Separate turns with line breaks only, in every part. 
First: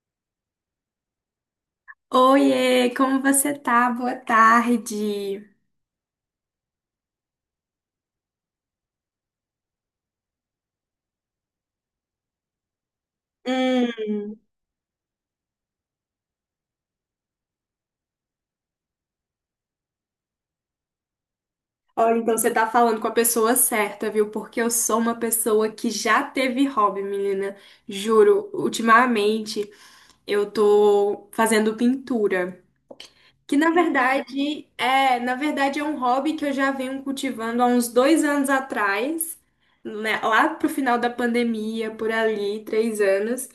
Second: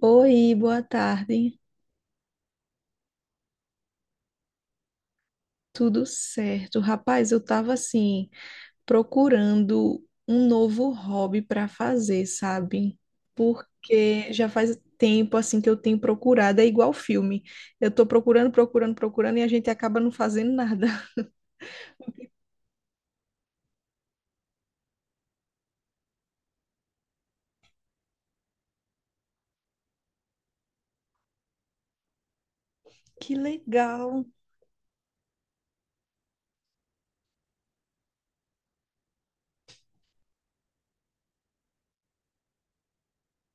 Oi, boa tarde.
Oiê, como você tá? Boa tarde.
Tudo certo? Rapaz, eu tava assim, procurando um novo hobby para fazer, sabe? Porque
Hum,
já faz tempo assim que eu tenho procurado, é igual filme. Eu tô procurando, procurando, procurando e a gente acaba não fazendo nada.
olha, então você tá falando com a pessoa certa, viu? Porque eu sou uma pessoa que já teve hobby, menina. Juro, ultimamente eu tô fazendo pintura,
Que
que na
legal.
verdade é, na verdade é um hobby que eu já venho cultivando há uns 2 anos atrás, né? Lá pro final da pandemia, por ali, 3 anos.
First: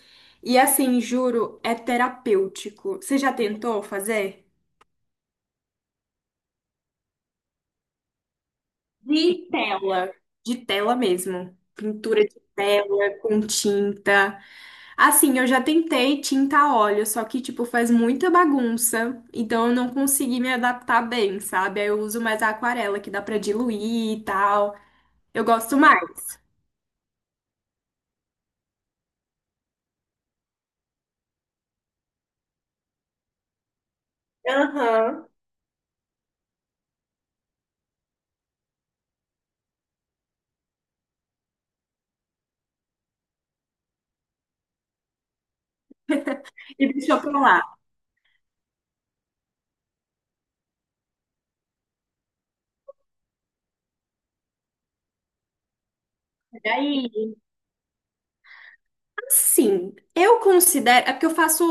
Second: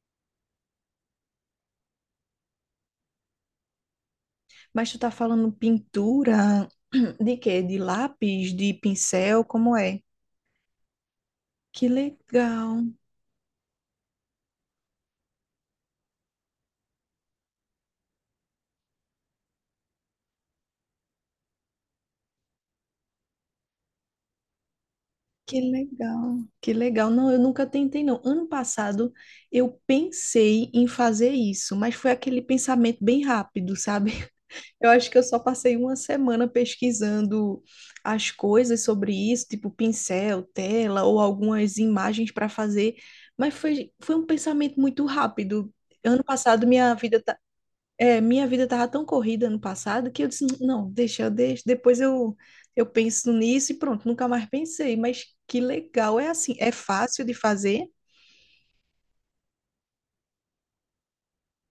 E assim, juro, é terapêutico. Você já tentou fazer?
Mas tu tá falando pintura de quê? De lápis, de pincel,
De
como é?
tela, de tela mesmo.
Que
Pintura de
legal.
tela com tinta. Assim, eu já tentei tinta a óleo, só que, tipo, faz muita bagunça. Então eu não consegui me adaptar bem, sabe? Aí eu uso mais a aquarela, que dá pra diluir e tal. Eu
Que
gosto mais.
legal, que legal. Não, eu nunca tentei, não. Ano passado eu pensei em fazer isso, mas foi aquele pensamento bem rápido, sabe? Eu acho que eu
Aham.
só passei uma semana pesquisando as coisas sobre isso, tipo pincel, tela ou algumas imagens para fazer, mas foi um pensamento muito rápido. Ano passado
E deixa eu falar.
minha vida tava tão corrida ano passado que eu disse, não, deixa, eu deixo, depois eu penso nisso e pronto, nunca mais pensei, mas que legal, é assim, é fácil de fazer?
Sim, eu considero. É porque eu faço.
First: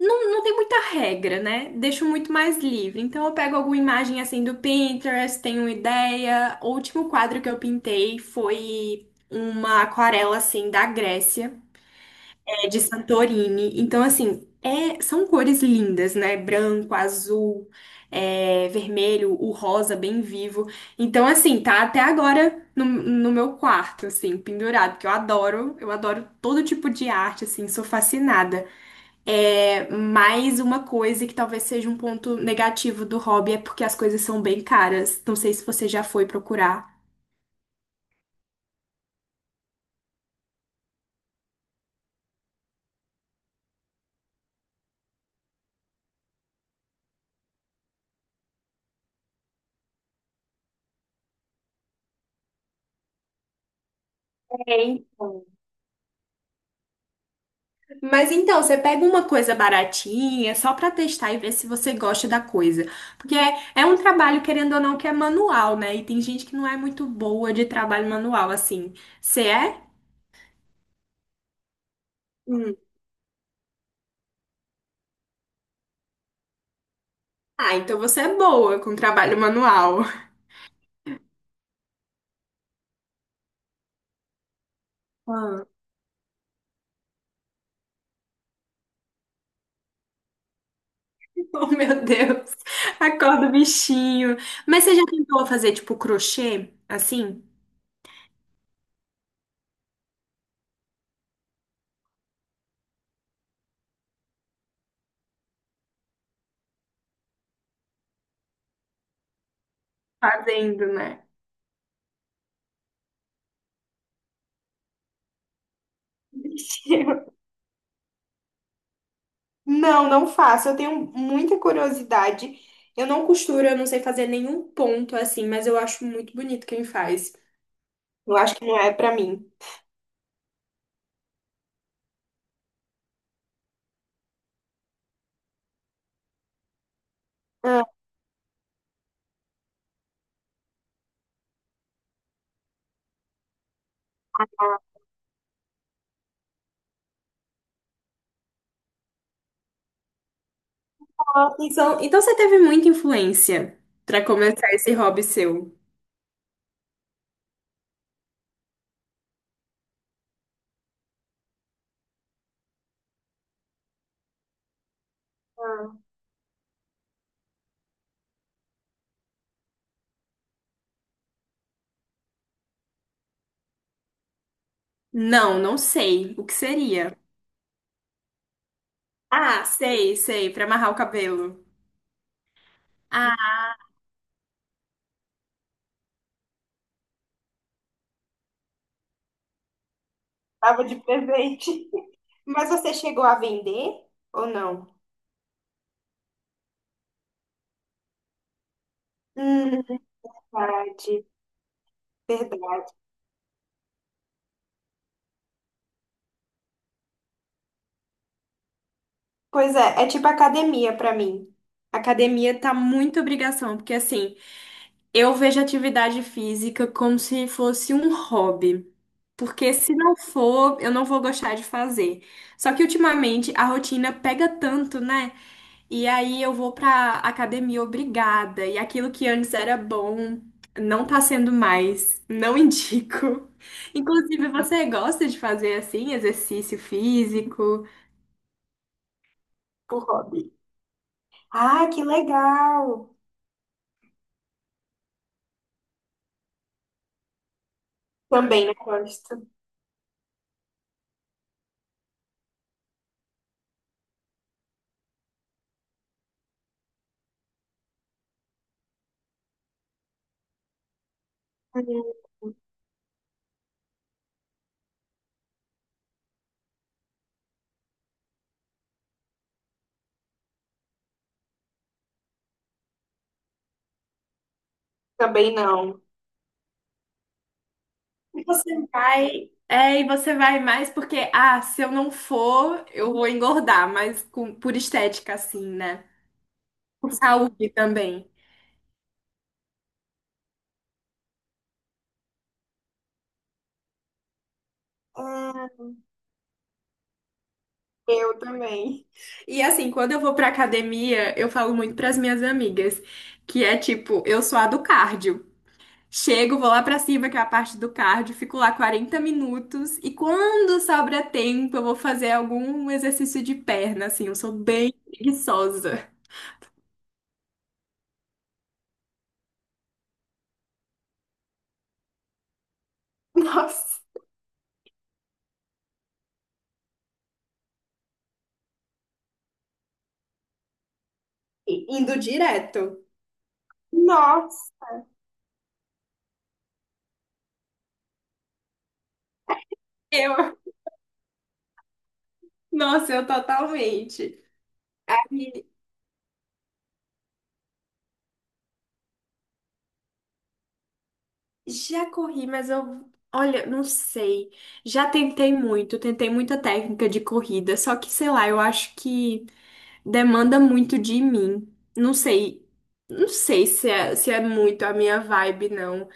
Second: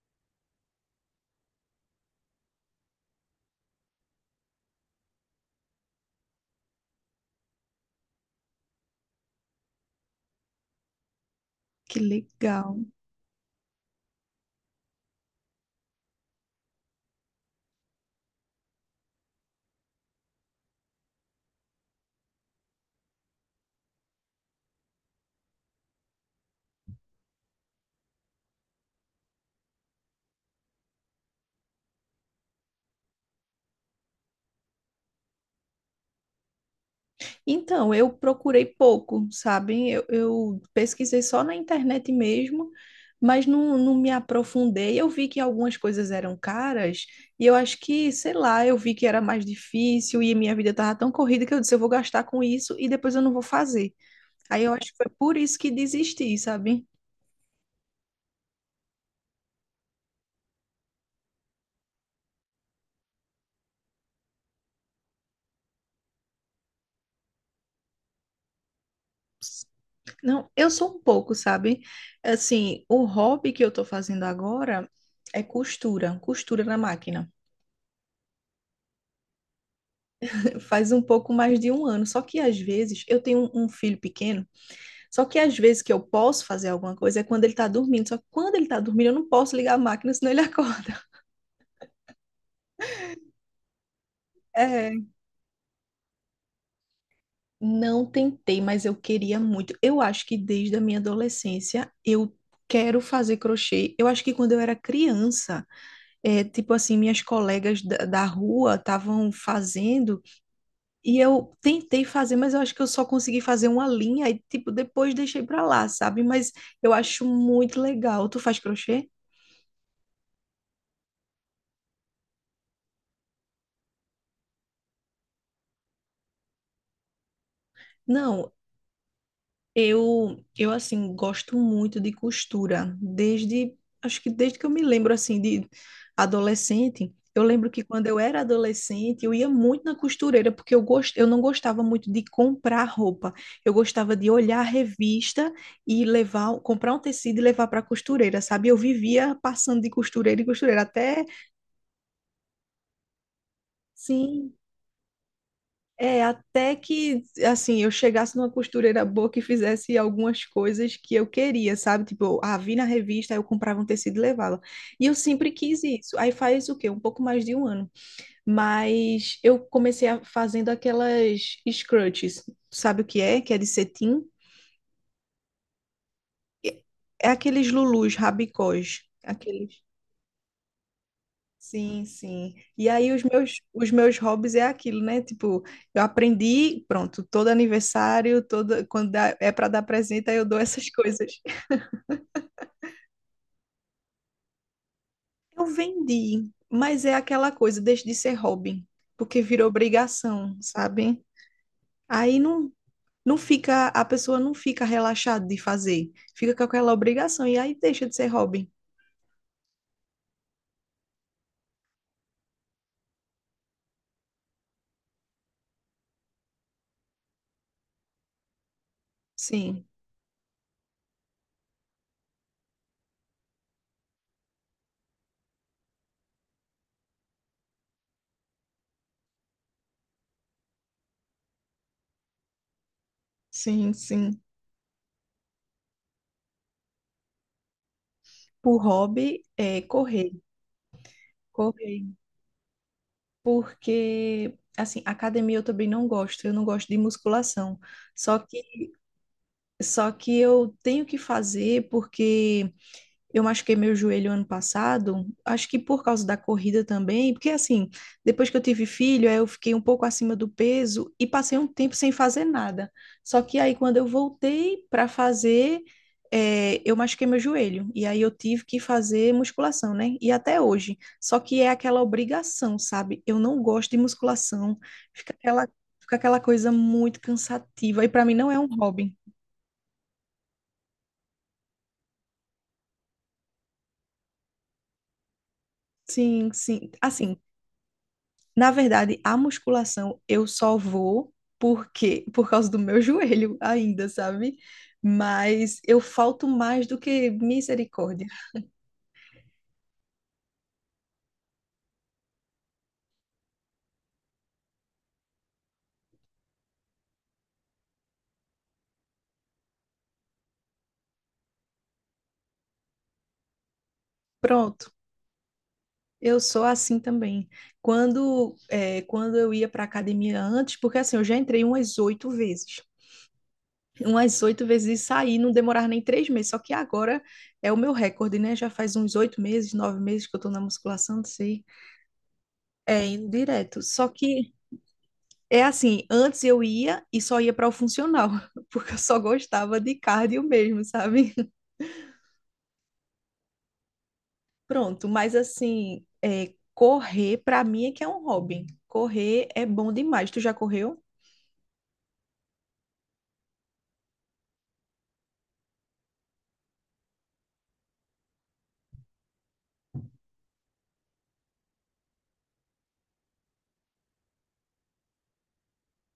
Não, não tem muita regra, né? Deixo muito mais livre. Então eu pego alguma imagem assim do Pinterest, tenho uma ideia. O último quadro que eu pintei foi uma aquarela assim da Grécia,
Que
é
legal.
de Santorini. Então, assim, são cores lindas, né? Branco, azul, é, vermelho, o rosa bem vivo. Então, assim, tá até agora no meu quarto, assim, pendurado, que eu adoro todo tipo de arte, assim, sou fascinada. É, mais uma coisa que talvez seja um ponto negativo do hobby é porque as coisas são bem caras. Não sei se você já foi procurar.
Então, eu procurei pouco, sabe? Eu pesquisei só na internet mesmo, mas não me aprofundei. Eu vi que algumas coisas eram caras e eu acho que, sei lá, eu vi que era mais difícil e minha vida tava tão corrida que eu disse, eu vou gastar com isso e depois eu não vou fazer. Aí eu
É,
acho que foi por
então.
isso que desisti, sabe?
Mas então, você pega uma coisa baratinha, só pra testar e ver se você gosta da coisa. Porque é, é um trabalho, querendo ou não, que é manual, né? E tem gente que não é muito boa de trabalho manual, assim. Você é?
Não, eu sou um pouco, sabe?
Hum.
Assim, o hobby que eu tô fazendo agora é costura, costura na máquina.
Ah, então você é boa com trabalho manual.
Faz um pouco mais de um ano. Só que às vezes eu tenho um filho pequeno, só que às
Ah.
vezes que eu posso fazer alguma coisa é quando ele tá dormindo. Só que quando ele tá dormindo, eu não posso ligar a máquina, senão ele acorda.
Oh, meu Deus. Acorda o bichinho. Mas
É,
você já tentou fazer, tipo, crochê? Assim?
não tentei, mas eu queria muito. Eu acho que desde a minha adolescência eu quero fazer crochê. Eu acho que quando eu era criança. Tipo assim, minhas colegas da rua estavam fazendo
Fazendo,
e
né?
eu tentei fazer, mas eu acho que eu só consegui fazer uma linha e, tipo, depois deixei pra lá, sabe? Mas eu acho muito legal. Tu faz crochê?
Não, não faço. Eu tenho muita curiosidade. Eu não costuro, eu não sei fazer nenhum ponto assim, mas eu acho muito bonito quem faz. Eu
Não,
acho que não é pra mim.
eu assim, gosto muito de costura, desde, acho que desde que eu me lembro, assim, de adolescente. Eu lembro que
Ah,
quando eu era adolescente, eu ia muito na costureira, porque eu, gost... eu não gostava muito de comprar roupa. Eu gostava de olhar a revista e levar, comprar um tecido e levar para a costureira, sabe? Eu vivia passando de costureira em costureira, até,
Ah, então você teve muita influência pra
sim.
começar esse hobby seu?
É, até que, assim, eu chegasse numa costureira boa que fizesse algumas coisas que eu queria, sabe? Tipo, ah, vi na revista, aí eu comprava um tecido e levava. E eu sempre quis isso. Aí faz o quê? Um pouco mais de um ano. Mas eu comecei fazendo aquelas scrunchies. Sabe o que é? Que é de cetim.
Não, não sei. O que seria?
É aqueles lulus, rabicós.
Ah,
Aqueles.
sei, sei, pra amarrar o cabelo.
Sim, sim. E aí
Ah,
os meus hobbies é aquilo, né? Tipo, eu aprendi, pronto, todo aniversário, todo quando dá- é para dar presente, aí eu dou essas
tava de
coisas.
presente. mas você chegou a vender ou não?
Eu vendi, mas é aquela coisa, deixa de ser hobby, porque virou
Hum,
obrigação, sabe?
verdade,
Aí não
verdade.
não fica, a pessoa não fica relaxada de fazer, fica com aquela obrigação e aí deixa de ser hobby.
Pois é, é tipo academia pra mim. Academia tá muito obrigação, porque assim, eu vejo atividade física como se fosse um hobby. Porque
Sim,
se não for, eu não vou gostar de fazer. Só que ultimamente a rotina pega tanto, né? E aí eu vou pra academia obrigada. E aquilo que antes era bom não tá sendo mais. Não indico.
sim, sim.
Inclusive, você gosta de fazer assim, exercício físico?
O hobby é
Por
correr,
hobby. Ah, que
correr.
legal!
Porque assim, academia eu também não gosto, eu não gosto de musculação. Só
Também não
que
gosto.
só que eu tenho que fazer porque eu machuquei meu joelho ano passado, acho que por causa da corrida também, porque assim, depois que eu tive filho, aí eu fiquei um pouco acima do peso e passei um tempo sem fazer nada. Só que aí quando eu voltei para fazer, eu machuquei meu joelho e aí eu tive que fazer musculação, né? E até hoje. Só que é aquela obrigação, sabe? Eu não gosto de musculação, fica
Também
aquela,
não.
fica aquela coisa muito cansativa e para mim
E
não é um
você
hobby.
vai, é, e você vai mais porque, ah, se eu não for, eu vou engordar, mas por estética, assim, né?
Sim, sim.
Por
Assim,
saúde também.
na verdade, a musculação eu só vou porque por causa do meu joelho ainda, sabe? Mas
Hum,
eu falto mais do que misericórdia.
eu também. E assim, quando eu vou pra academia, eu falo muito pras minhas amigas, que é tipo, eu sou a do cardio. Chego, vou lá pra cima, que é a parte do cardio, fico lá 40 minutos e quando sobra tempo, eu vou fazer algum exercício de perna, assim, eu sou
Pronto.
bem preguiçosa.
Eu sou assim também. Quando, é, quando eu ia para academia antes, porque assim, eu já entrei umas oito vezes.
Nossa,
Umas oito vezes e saí, não demorava nem 3 meses. Só que agora é o meu recorde, né? Já faz uns 8 meses, 9 meses que eu tô na musculação, não sei.
indo direto.
É, indo direto. Só que
nossa,
é assim, antes eu ia e só ia para o funcional, porque eu só gostava de
eu,
cardio mesmo, sabe?
nossa, eu totalmente.
Pronto, mas
E
assim, correr para mim é que é um hobby. Correr é bom demais. Tu já correu?
já corri, mas eu, olha, não sei. Já tentei muito, tentei muita técnica de corrida, só que, sei lá, eu acho que demanda muito de mim. Não sei, não sei se é muito a minha vibe, não.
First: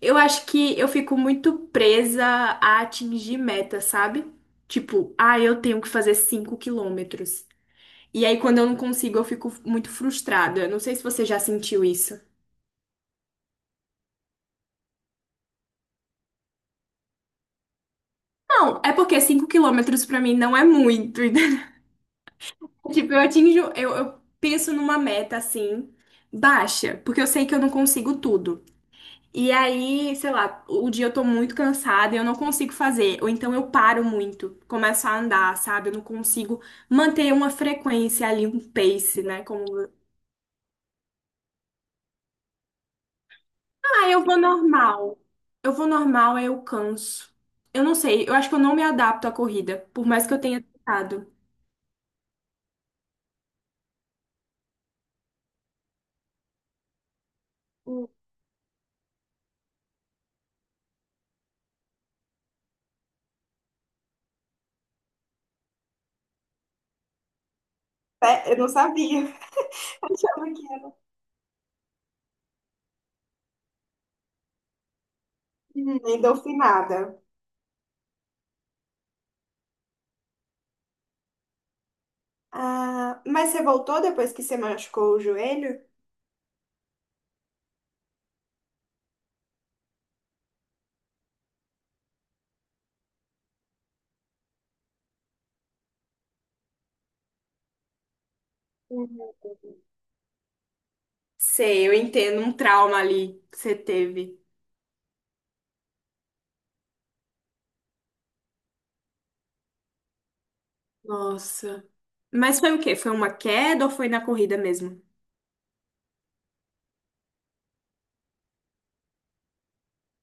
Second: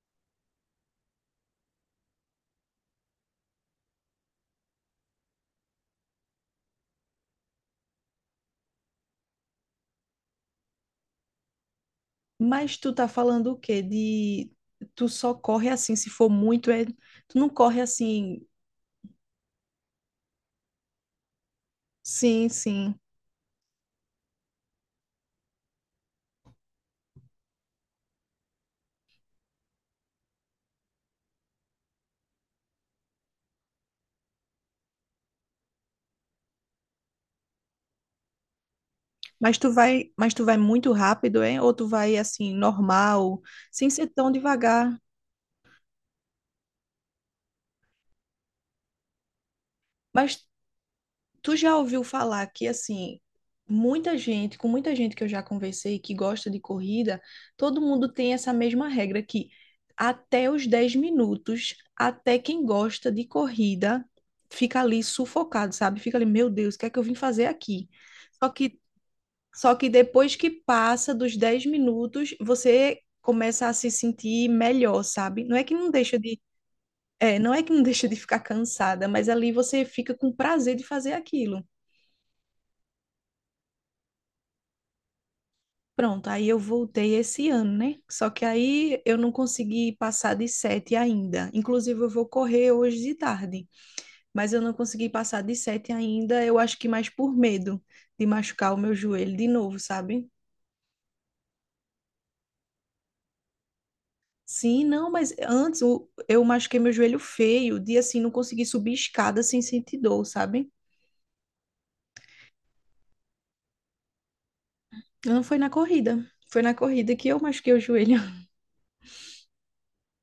Eu acho que eu fico muito presa a atingir meta, sabe? Tipo, ah, eu tenho que fazer 5 quilômetros. E aí, quando eu não consigo, eu fico muito frustrada. Eu não sei se você já sentiu isso.
Mas tu tá falando o quê? De Tu só corre assim, se for muito, é... tu não corre assim.
Não, é porque 5 quilômetros pra mim não é muito. Entendeu?
Sim, sim.
Tipo, eu atinjo, eu penso numa meta assim, baixa, porque eu sei que eu não consigo tudo. E aí, sei lá, o dia eu tô muito cansada e eu não consigo fazer. Ou então eu paro muito, começo a andar, sabe? Eu não consigo manter uma frequência ali, um pace, né? Como?
Mas tu vai muito rápido, é? Ou tu vai assim normal, sem ser
Ah, eu
tão
vou
devagar?
normal. Eu vou normal, aí eu canso. Eu não sei, eu acho que eu não me adapto à corrida, por mais que eu
Mas
tenha tentado.
tu já ouviu falar que, assim, muita gente, com muita gente que eu já conversei que gosta de corrida, todo mundo tem essa mesma regra que até os 10 minutos, até quem gosta de corrida fica ali sufocado, sabe? Fica ali, meu Deus, o que é que eu vim fazer aqui? Só
É, eu não
que,
sabia.
só que depois que
Achava que era
passa dos 10 minutos, você começa a se sentir melhor, sabe?
endorfinada.
Não é que não deixa de ficar cansada, mas ali você fica com prazer de fazer aquilo.
Ah, mas você voltou depois que você machucou o joelho?
Pronto, aí eu voltei esse ano, né? Só que aí eu não consegui passar de sete ainda. Inclusive, eu vou correr hoje de tarde, mas eu não consegui passar de sete ainda. Eu acho que mais por medo de machucar o meu joelho de
Uhum.
novo, sabe?
Sei, eu entendo um trauma ali que você teve.
Sim, não, mas antes eu machuquei meu joelho feio, de assim, não consegui subir escada sem sentir dor, sabe?
Nossa. Mas foi o quê? Foi uma queda ou foi na corrida mesmo?
Não foi na corrida. Foi na corrida que eu machuquei o joelho.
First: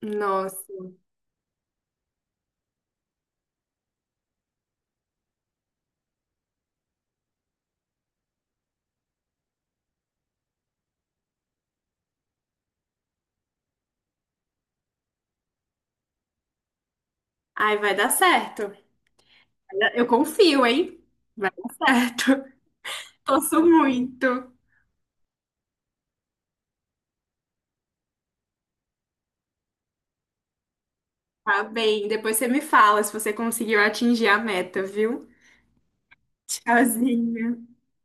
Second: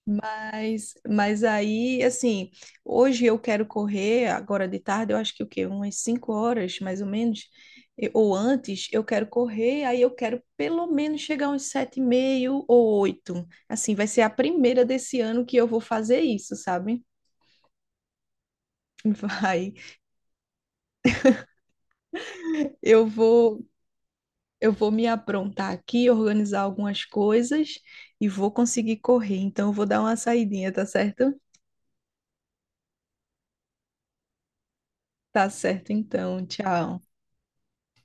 Nossa.
Mas aí, assim, hoje eu quero correr, agora de tarde, eu acho que o quê? Umas 5 horas, mais ou menos, e- ou antes, eu quero correr, aí eu quero pelo menos chegar uns sete e meio ou oito. Assim, vai ser a primeira desse ano que eu vou fazer isso, sabe?
Ai, vai dar certo.
Vai.
Eu confio, hein? Vai dar certo.
Eu
Torço
vou,
muito.
eu vou me aprontar aqui, organizar algumas coisas e vou conseguir correr. Então, eu vou dar uma saidinha, tá certo?
Tá bem, depois você me fala se você conseguiu atingir a meta, viu?
Tá certo, então. Tchau.
Tchauzinho.